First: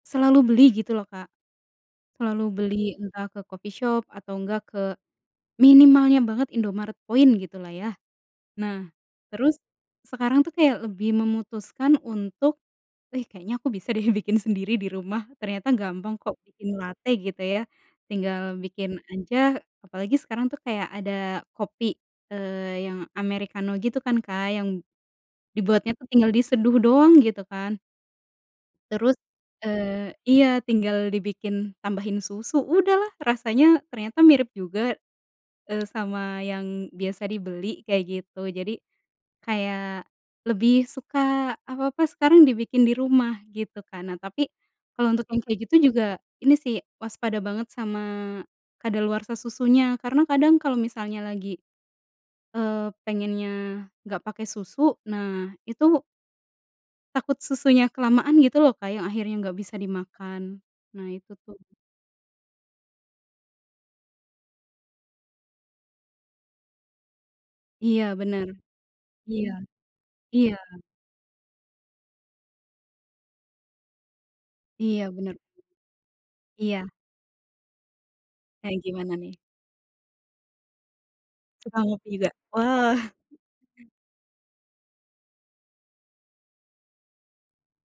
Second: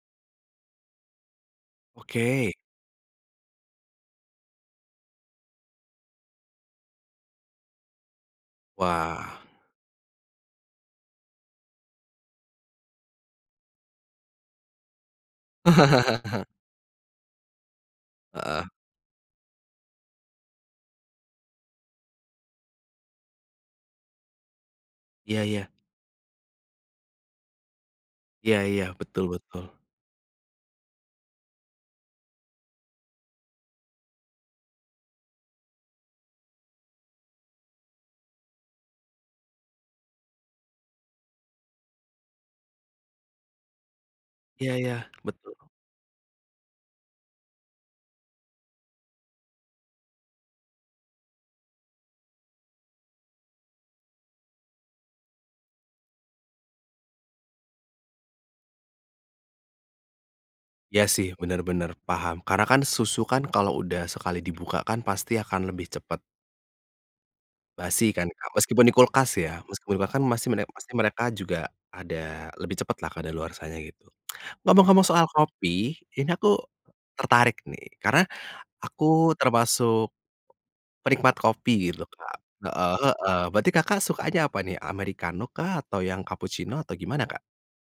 Selalu beli gitu loh, Kak. Selalu Oke. beli entah ke coffee shop atau enggak, ke minimalnya banget Indomaret Point gitu lah ya. Nah, Wah. terus sekarang tuh kayak lebih memutuskan untuk, "Ih, kayaknya aku bisa deh bikin sendiri di rumah." Ternyata gampang kok bikin late gitu ya, tinggal Heeh. bikin aja. Apalagi sekarang tuh kayak ada kopi, eee, yang amerikano gitu kan, Kak, yang Iya iya. dibuatnya tu, tinggal diseduh doang gitu kan. Iya iya. Terus, Betul betul. eee iya, tinggal dibikin, tambahin susu, udahlah. Rasanya ternyata mirip juga, eee, sama yang biasa dibeli, kayak gitu. Jadi kayak, lebih suka apa-apa sekarang dibikin di rumah gitu kan. Nah, tapi Iya iya. kalau untuk yang kayak Betul. gitu juga, ini sih, waspada banget sama kadaluarsa susunya. Karena kadang kalau misalnya lagi, eee, pengennya nggak pakai susu, nah itu takut susunya kelamaan gitu loh, Kak, yang akhirnya nggak bisa dimakan. Iya Nah, sih, itu bener tuh. bener, paham. Karena kan susu kan, kalau udah sekali dibuka kan, pasti akan lebih cepet Iya, basi, kan, bener. Kak? Meskipun di kulkas, Iya, ya. Meskipun di kulka kan masih iya. mere masih mereka juga ada, lebih cepet lah kadaluarsanya, gitu. Ngomong-ngomong Iya, soal bener. kopi, ini aku Iya. tertarik nih, karena, Kayak, gimana nih? aku termasuk penikmat Suka kopi gitu, ngopi juga, Kak. Heeh wah. heeh, berarti, Kakak sukanya apa nih? Amerikano kah, atau yang kapucino, atau gimana, Kak?